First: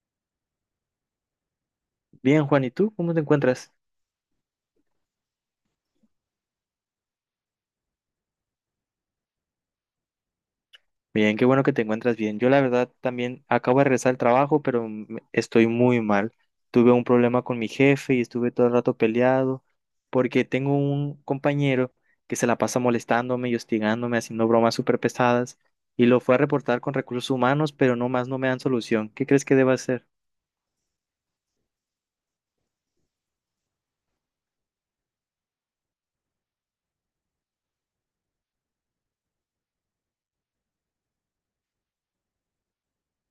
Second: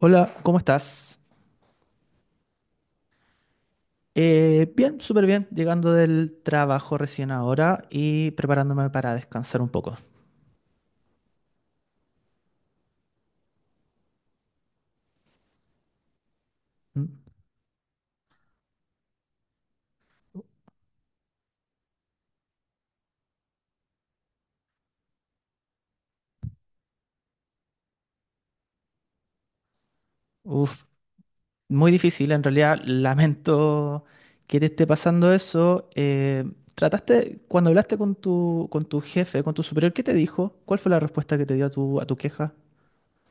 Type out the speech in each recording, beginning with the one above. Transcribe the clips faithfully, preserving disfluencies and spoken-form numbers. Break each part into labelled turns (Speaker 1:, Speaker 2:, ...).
Speaker 1: Hola, ¿cómo estás?
Speaker 2: Bien, Juan, ¿y tú cómo te encuentras?
Speaker 1: Eh, bien, súper bien, llegando del trabajo recién ahora y preparándome para descansar un poco.
Speaker 2: Bien, qué bueno que te encuentras bien. Yo la verdad también acabo de regresar al trabajo, pero m- estoy muy mal. Tuve un
Speaker 1: Mm.
Speaker 2: problema con mi jefe y estuve todo el rato peleado porque tengo un compañero que se la pasa molestándome y hostigándome, haciendo bromas súper pesadas y lo fue a reportar con recursos humanos, pero no más no me dan solución. ¿Qué crees que deba hacer?
Speaker 1: Uf, muy difícil, en realidad lamento que te esté pasando eso. Eh, ¿trataste, cuando hablaste con tu, con tu jefe, con tu superior, qué te dijo? ¿Cuál fue la respuesta que te dio a tu, a tu queja?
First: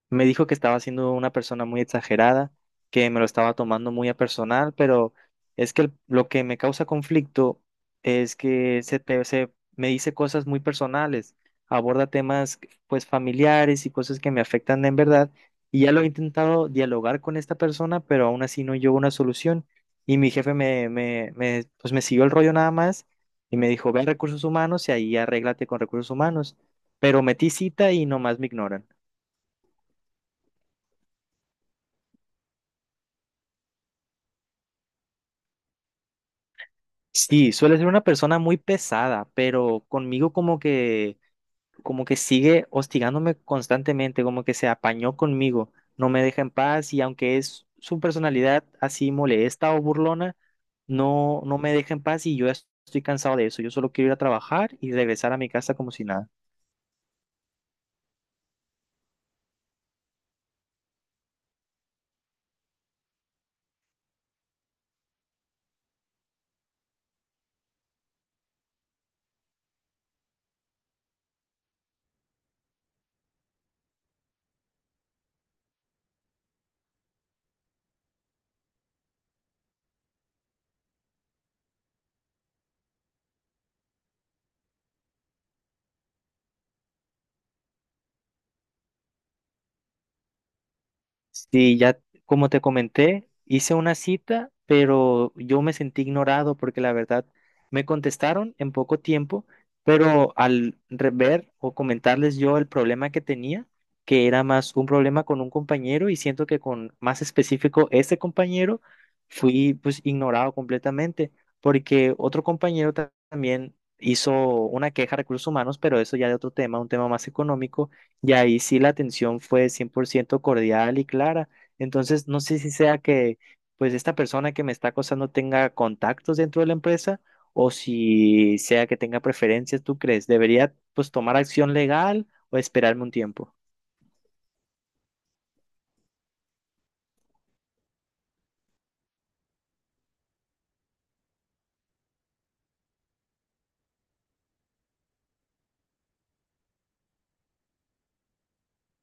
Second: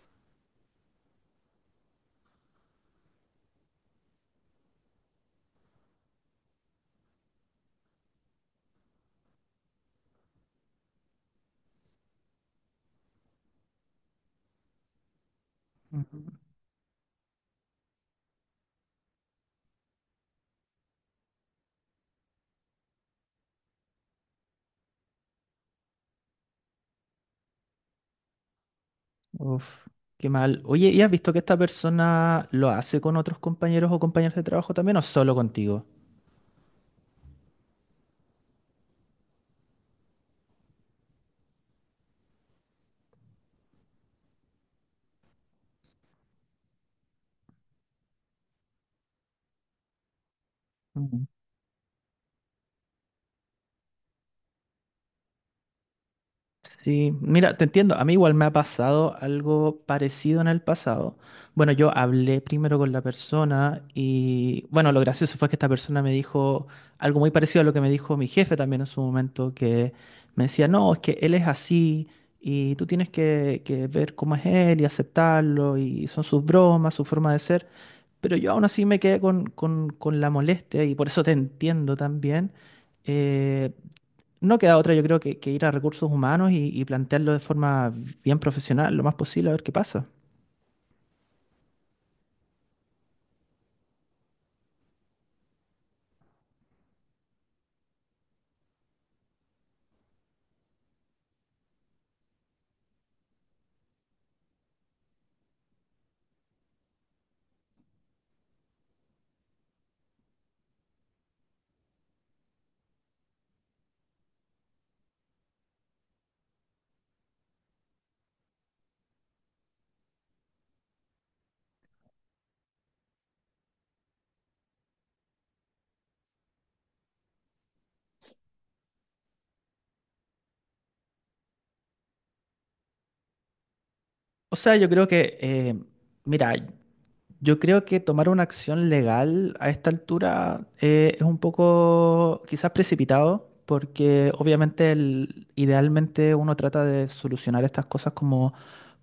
Speaker 2: Me dijo que estaba siendo una persona muy exagerada, que me lo estaba tomando muy a personal, pero es que el- lo que me causa conflicto es que se, te- se me dice cosas muy personales, aborda temas pues familiares y cosas que me afectan en verdad, y ya lo he
Speaker 1: Ujú.
Speaker 2: intentado dialogar con esta persona, pero aún así no llegó a una solución, y mi jefe me, me, me, pues me siguió el rollo nada más y me dijo, ve a recursos humanos y ahí arréglate con recursos humanos, pero metí cita y nomás me ignoran.
Speaker 1: Uf, qué mal. Oye, ¿y has visto que esta persona lo hace con otros compañeros o compañeras de trabajo también o solo contigo?
Speaker 2: Sí, suele ser una persona muy pesada, pero conmigo como que, como que sigue hostigándome constantemente, como que se apañó conmigo, no me deja en paz y aunque es su personalidad así molesta o burlona, no, no me deja en paz y yo ya estoy cansado de eso. Yo solo quiero ir a trabajar y regresar a mi casa como si nada.
Speaker 1: Sí, mira, te entiendo. A mí igual me ha pasado algo parecido en el pasado. Bueno, yo hablé primero con la persona y bueno, lo gracioso fue que esta persona me dijo algo muy parecido a lo que me dijo mi jefe también en su momento, que me decía, no, es que él es así y tú tienes que, que ver cómo es él y aceptarlo y son sus bromas, su forma de ser. Pero yo aún así me quedé con, con, con la molestia y por eso te entiendo también. eh, no queda otra, yo creo, que, que ir a recursos humanos y, y plantearlo de forma bien profesional, lo más posible, a ver qué pasa.
Speaker 2: Sí, ya como te comenté, hice una cita, pero yo me sentí ignorado porque la verdad me contestaron en poco tiempo, pero al re- ver o comentarles yo el problema que tenía, que era más un problema con un compañero y siento que con más específico este compañero, fui pues ignorado completamente porque otro compañero ta- también hizo una queja a recursos humanos, pero eso ya de otro tema, un tema más económico y ahí sí la atención fue cien por ciento cordial y clara. Entonces, no sé si sea que pues esta persona que me está acosando tenga contactos dentro de la empresa o si sea que tenga preferencias, ¿tú crees? ¿Debería pues tomar acción legal o esperarme un tiempo?
Speaker 1: O sea, yo creo que, eh, mira, yo creo que tomar una acción legal a esta altura eh, es un poco quizás precipitado, porque obviamente el- idealmente uno trata de solucionar estas cosas como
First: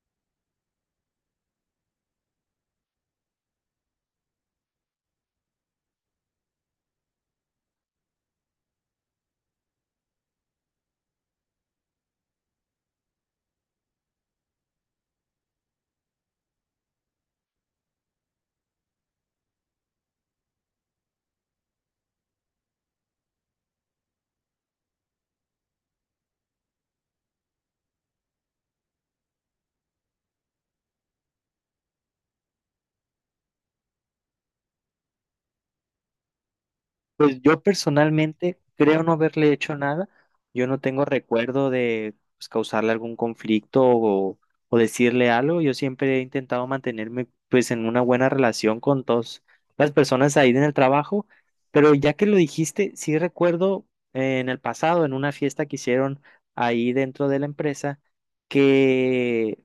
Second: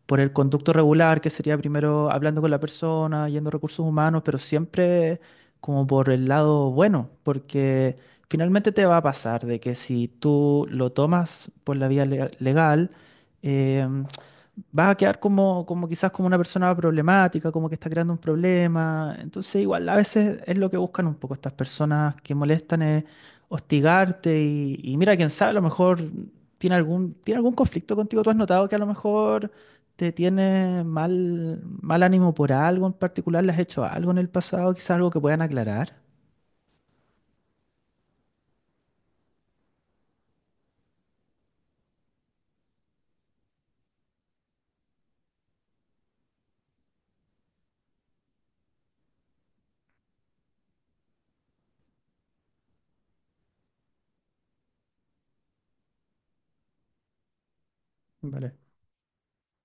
Speaker 1: por el conducto regular, que sería primero hablando con la persona, yendo a recursos humanos, pero siempre como por el lado bueno, porque finalmente te va a pasar de que si tú lo tomas por la vía le- legal, eh, vas a quedar como, como quizás como una persona problemática, como que está creando un problema. Entonces, igual a veces es lo que buscan un poco estas personas que molestan, es hostigarte y, y mira, quién sabe, a lo mejor ¿tiene algún, tiene algún conflicto contigo? ¿Tú has notado que a lo mejor te tiene mal, mal ánimo por algo en particular? ¿Le has hecho algo en el pasado? Quizás algo que puedan aclarar.
Speaker 2: Pues yo personalmente creo no haberle hecho nada. Yo no tengo recuerdo de pues, causarle algún conflicto o, o decirle algo. Yo siempre he intentado mantenerme pues en una buena relación con todas las personas ahí en el trabajo. Pero ya que lo dijiste, sí recuerdo eh, en el pasado, en una fiesta que hicieron ahí dentro de la empresa,
Speaker 1: Vale.
Speaker 2: que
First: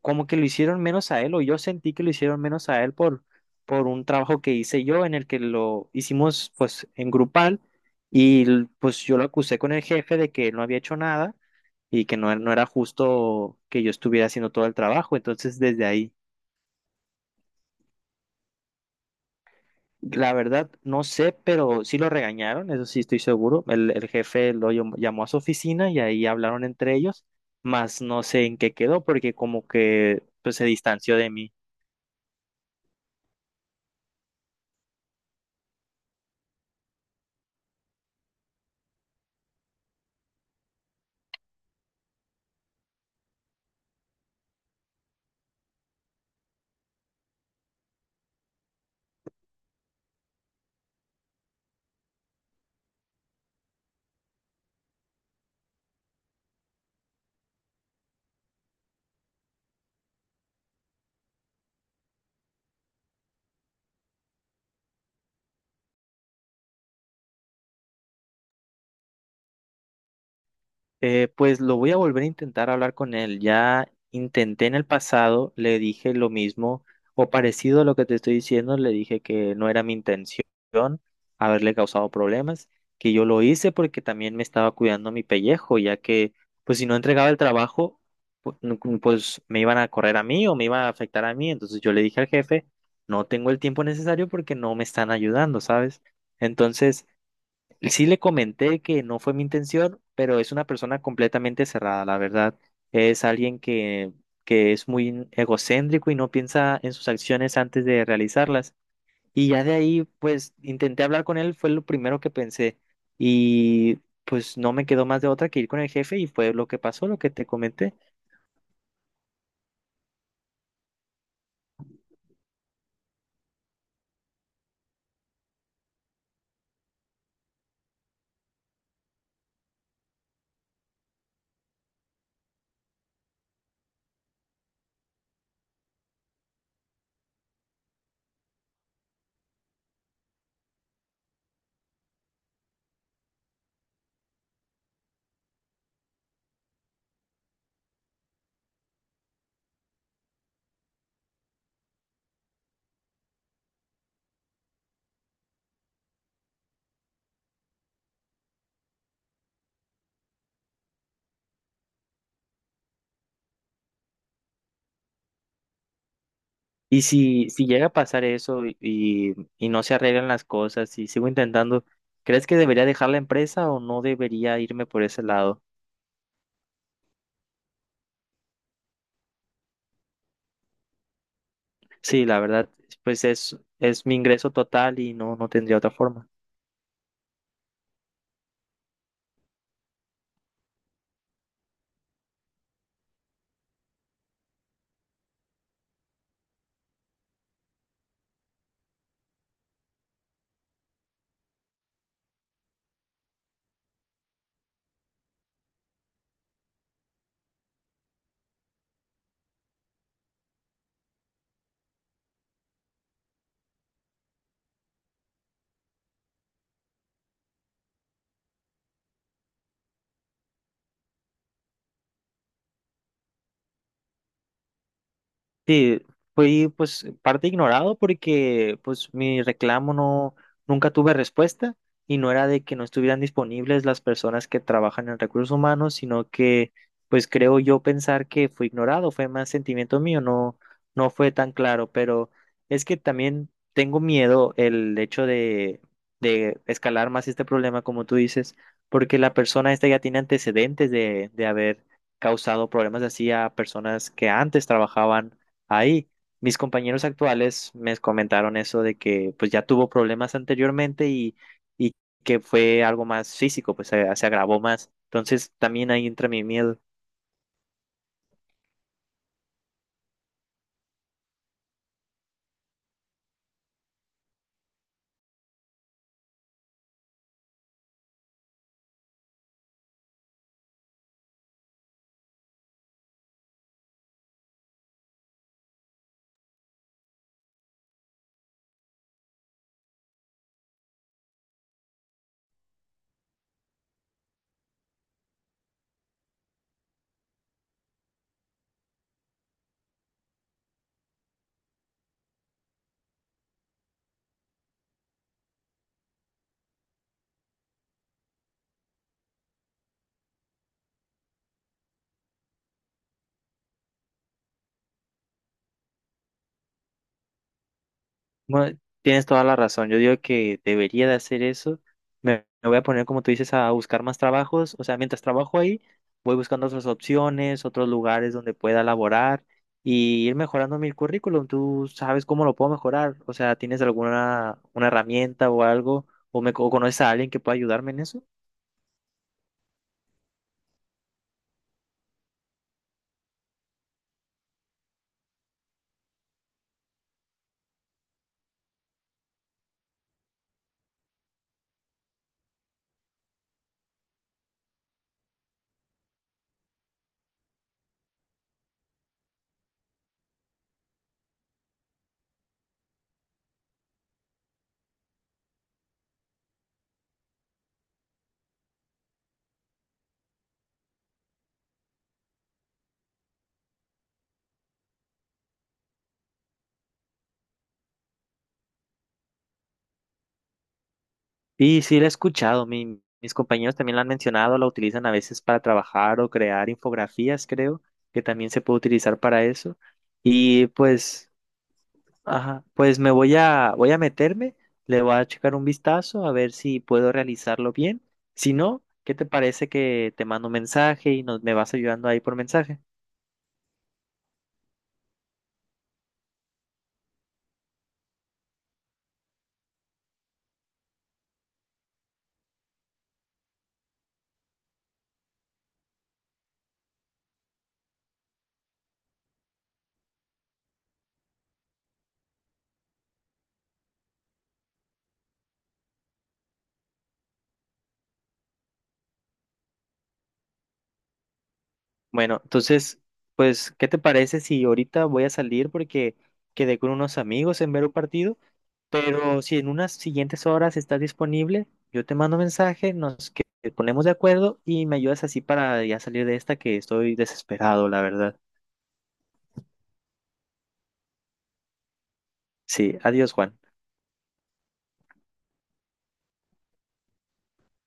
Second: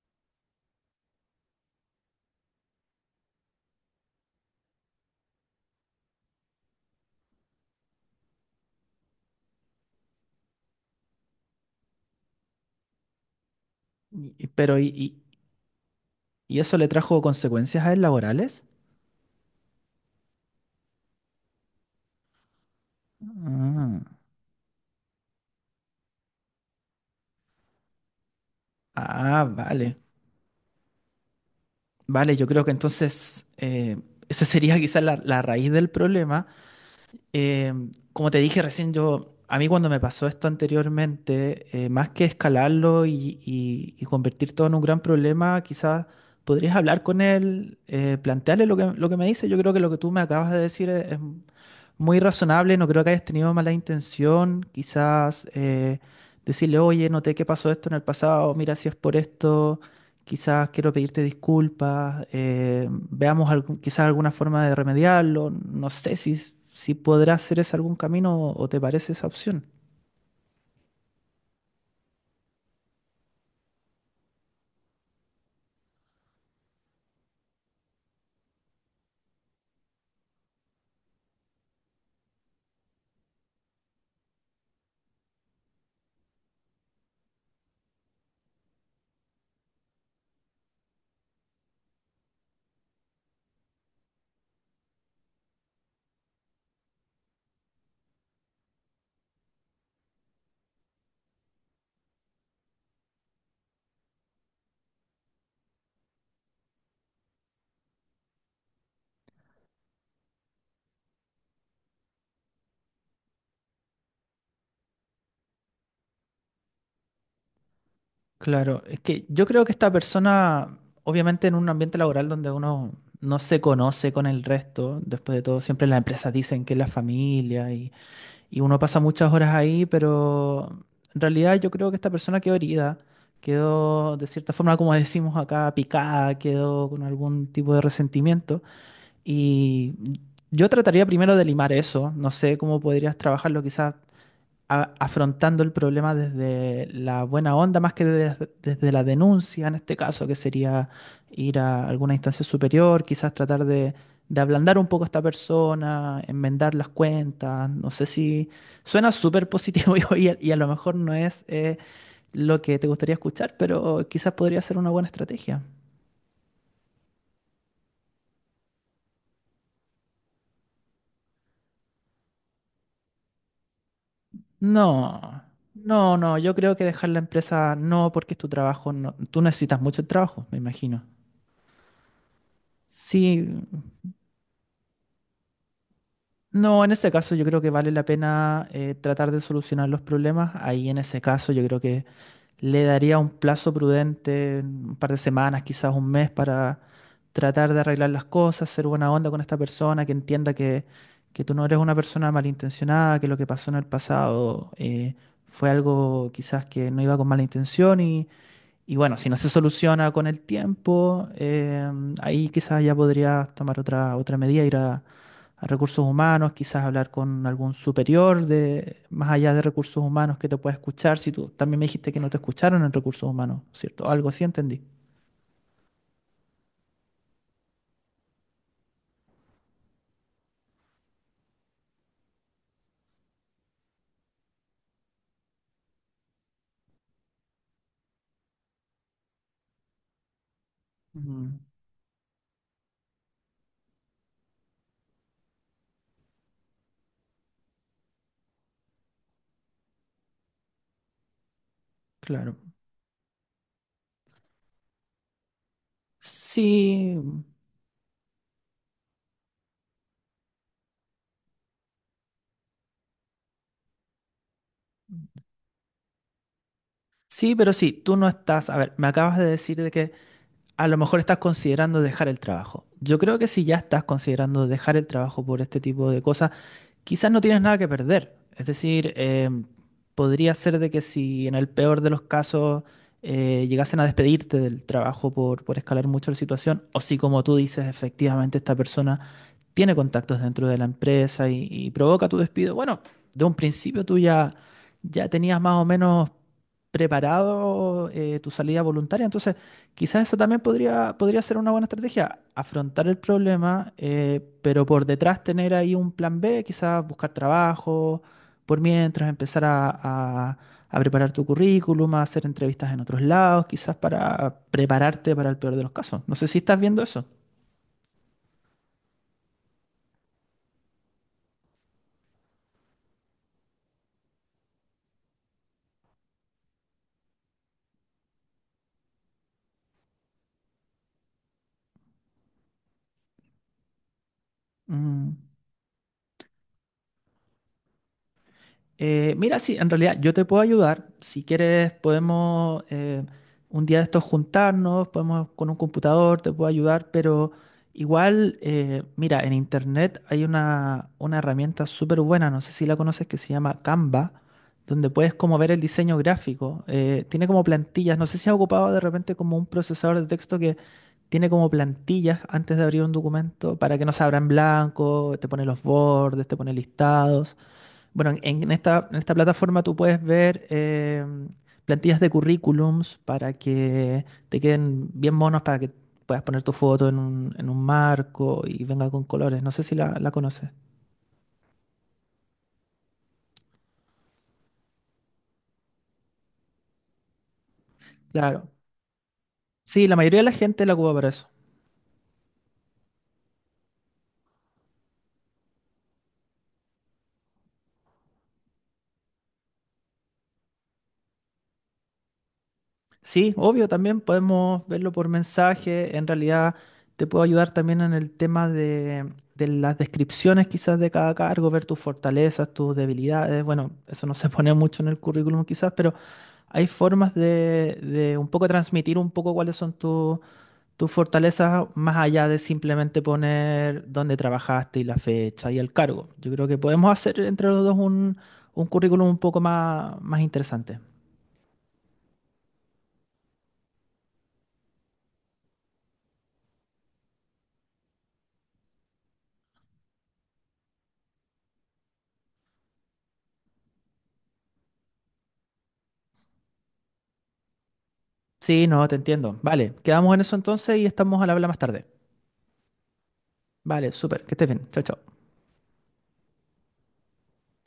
Speaker 2: como que lo hicieron menos a él o yo sentí que lo hicieron menos a él por por un trabajo que hice yo en el que lo hicimos pues en grupal y l- pues yo lo acusé con el jefe de que él no había hecho nada y que no, e- no era justo que yo estuviera
Speaker 1: Y- y-
Speaker 2: haciendo todo el
Speaker 1: pero, ¿y, y-
Speaker 2: trabajo. Entonces desde ahí,
Speaker 1: y eso le trajo consecuencias a él laborales?
Speaker 2: la verdad, no sé, pero sí lo regañaron, eso sí estoy seguro. El,
Speaker 1: Ah.
Speaker 2: el jefe lo llam- llamó a su oficina y ahí hablaron entre ellos, más no sé en qué quedó porque
Speaker 1: Ah,
Speaker 2: como
Speaker 1: vale.
Speaker 2: que pues, se distanció de mí.
Speaker 1: Vale, yo creo que entonces eh, esa sería quizás la, la raíz del problema. Eh, Como te dije recién, yo, a mí cuando me pasó esto anteriormente, eh, más que escalarlo y, y- y convertir todo en un gran problema, quizás podrías hablar con él, eh, plantearle lo que, lo que me dice. Yo creo que lo que tú me acabas de decir es, es muy razonable, no creo que hayas tenido mala intención. Quizás eh, decirle, oye, noté que pasó esto en el pasado, mira si es por esto quizás quiero pedirte disculpas, eh, veamos algún- quizás alguna forma de remediarlo, no sé si, si podrás hacer ese algún camino o o te parece esa opción.
Speaker 2: Eh, pues lo voy a volver a intentar hablar con él. Ya intenté en el pasado, le dije lo mismo o parecido a lo que te estoy diciendo, le dije que no era mi intención haberle causado problemas, que yo lo hice porque también me estaba cuidando mi pellejo, ya que pues si no entregaba el trabajo, pu- no- cu- pues me iban a correr a mí o me iba a afectar a mí. Entonces yo le dije al jefe, no tengo el tiempo necesario porque no me están ayudando, ¿sabes? Entonces... Sí le comenté que no fue mi intención, pero es una persona completamente cerrada, la verdad. Es alguien que, que es muy egocéntrico y no piensa en sus acciones antes de realizarlas. Y ya de ahí, pues, intenté hablar con él, fue lo primero que pensé. Y pues no me quedó más de otra que ir con el jefe y fue lo que pasó, lo que te comenté.
Speaker 1: Claro, es que yo creo que esta persona, obviamente en un ambiente laboral donde uno no se conoce con el resto, después de todo, siempre las empresas dicen que es la familia y, y uno pasa muchas horas ahí, pero en realidad yo creo que esta persona quedó herida, quedó de cierta forma, como decimos acá, picada, quedó con algún tipo de resentimiento. Y yo trataría primero de limar eso. No sé cómo podrías trabajarlo, quizás a- afrontando el problema desde la buena onda más que desde, desde la denuncia, en este caso, que sería ir a alguna instancia superior, quizás tratar de, de ablandar un poco a esta persona, enmendar las cuentas. No sé si suena súper positivo y, a- y a lo mejor no es eh, lo que te gustaría escuchar, pero quizás podría ser una buena estrategia.
Speaker 2: Y si, si llega a pasar eso y, y y no se arreglan las cosas y sigo intentando, ¿crees que debería dejar la empresa o no debería irme por ese
Speaker 1: No,
Speaker 2: lado?
Speaker 1: no, no, yo creo que dejar la empresa no, porque es tu trabajo, no, tú necesitas mucho el trabajo, me imagino.
Speaker 2: Sí, la verdad, pues
Speaker 1: Sí,
Speaker 2: es, es mi ingreso total y no, no tendría otra forma.
Speaker 1: no, en ese caso yo creo que vale la pena eh, tratar de solucionar los problemas. Ahí en ese caso yo creo que le daría un plazo prudente, un par de semanas, quizás un mes, para tratar de arreglar las cosas, ser buena onda con esta persona, que entienda que, que tú no eres una persona malintencionada, que lo que pasó en el pasado eh, fue algo quizás que no iba con mala intención. Y bueno, si no se soluciona con el tiempo, eh, ahí quizás ya podrías tomar otra, otra medida, ir a, a recursos humanos, quizás hablar con algún superior de, más allá de recursos humanos que te pueda escuchar. Si tú también me dijiste que no te escucharon en recursos humanos, ¿cierto? Algo así entendí.
Speaker 2: Sí, fui pues parte ignorado porque pues mi reclamo no, nunca tuve respuesta y no era de que no estuvieran disponibles las personas que trabajan en recursos humanos, sino que pues creo yo pensar que fui ignorado, fue más sentimiento mío, no, no fue tan
Speaker 1: Mm,
Speaker 2: claro, pero es que también tengo miedo el hecho de, de escalar más este problema, como tú dices, porque la persona esta ya tiene antecedentes de, de haber
Speaker 1: claro.
Speaker 2: causado problemas así a personas que antes trabajaban ahí. Mis compañeros
Speaker 1: Sí,
Speaker 2: actuales me comentaron eso de que pues ya tuvo problemas anteriormente y, y que fue algo más físico, pues se, se agravó más. Entonces también ahí entra mi miedo.
Speaker 1: sí, pero sí, tú no estás. A ver, me acabas de decir de que a lo mejor estás considerando dejar el trabajo. Yo creo que si ya estás considerando dejar el trabajo por este tipo de cosas, quizás no tienes nada que perder. Es decir, eh, podría ser de que si en el peor de los casos eh, llegasen a despedirte del trabajo por, por escalar mucho la situación, o si como tú dices, efectivamente esta persona tiene contactos dentro de la empresa y, y provoca tu despido, bueno, de un principio tú ya, ya tenías más o menos preparado eh, tu salida voluntaria, entonces... Quizás esa también podría, podría ser una buena estrategia, afrontar el problema, eh, pero por detrás tener ahí un plan B, quizás buscar trabajo, por mientras empezar a, a- a preparar tu currículum, a hacer entrevistas en otros lados, quizás para prepararte para el peor de los casos. No sé si estás viendo eso.
Speaker 2: Bueno, tienes toda la razón. Yo digo que debería de hacer eso. Me, me voy a poner, como tú dices, a buscar más trabajos. O sea, mientras trabajo ahí, voy buscando otras opciones, otros lugares donde pueda laborar y ir mejorando mi currículum. ¿Tú sabes cómo lo puedo mejorar? O sea, ¿tienes alguna una
Speaker 1: Mm.
Speaker 2: herramienta o algo? ¿O me o conoces a alguien que pueda ayudarme en eso?
Speaker 1: Eh, mira, sí, en realidad yo te puedo ayudar. Si quieres, podemos eh, un día de estos juntarnos, podemos con un computador, te puedo ayudar, pero igual, eh, mira, en internet hay una, una herramienta súper buena, no sé si la conoces, que se llama Canva, donde puedes como ver el diseño gráfico. Eh, tiene como plantillas, no sé si has ocupado de repente como un procesador de texto que tiene como plantillas antes de abrir un documento para que no se abra en blanco, te pone los bordes, te pone listados. Bueno, en en esta, en esta plataforma tú puedes ver eh, plantillas de currículums para que te queden bien monos, para que puedas poner tu foto en un, en un marco y venga con colores. No sé si la, la conoces.
Speaker 2: Y sí, la he escuchado. Mi- mis compañeros también la han mencionado. La utilizan a veces para trabajar o crear infografías, creo, que también se
Speaker 1: Claro.
Speaker 2: puede utilizar para eso.
Speaker 1: Sí, la mayoría de la
Speaker 2: Y
Speaker 1: gente la ocupa para
Speaker 2: pues.
Speaker 1: eso.
Speaker 2: Ajá, pues me voy a, voy a meterme, le voy a checar un vistazo a ver si puedo realizarlo bien. Si no, ¿qué te parece que te mando un mensaje y nos, me vas ayudando ahí por mensaje?
Speaker 1: Sí, obvio, también podemos verlo por mensaje. En realidad, te puedo ayudar también en el tema de, de las descripciones quizás de cada cargo, ver tus fortalezas, tus debilidades. Bueno, eso no se pone mucho en el currículum quizás, pero hay formas de, de un poco transmitir un poco cuáles son tu- tus fortalezas más allá de simplemente poner dónde trabajaste y la fecha y el cargo. Yo creo que podemos hacer entre los dos un, un currículum un poco más, más interesante.
Speaker 2: Bueno, entonces, pues, ¿qué te parece si ahorita voy a salir porque quedé con unos amigos en ver un partido? Pero si en unas siguientes horas estás disponible, yo te mando mensaje, nos que- ponemos de acuerdo y me ayudas así para ya salir de esta que estoy desesperado, la verdad.
Speaker 1: Sí, no, te entiendo. Vale, quedamos en eso entonces y estamos al habla más tarde.
Speaker 2: Sí, adiós, Juan.
Speaker 1: Vale, súper, que estés bien. Chao, chao.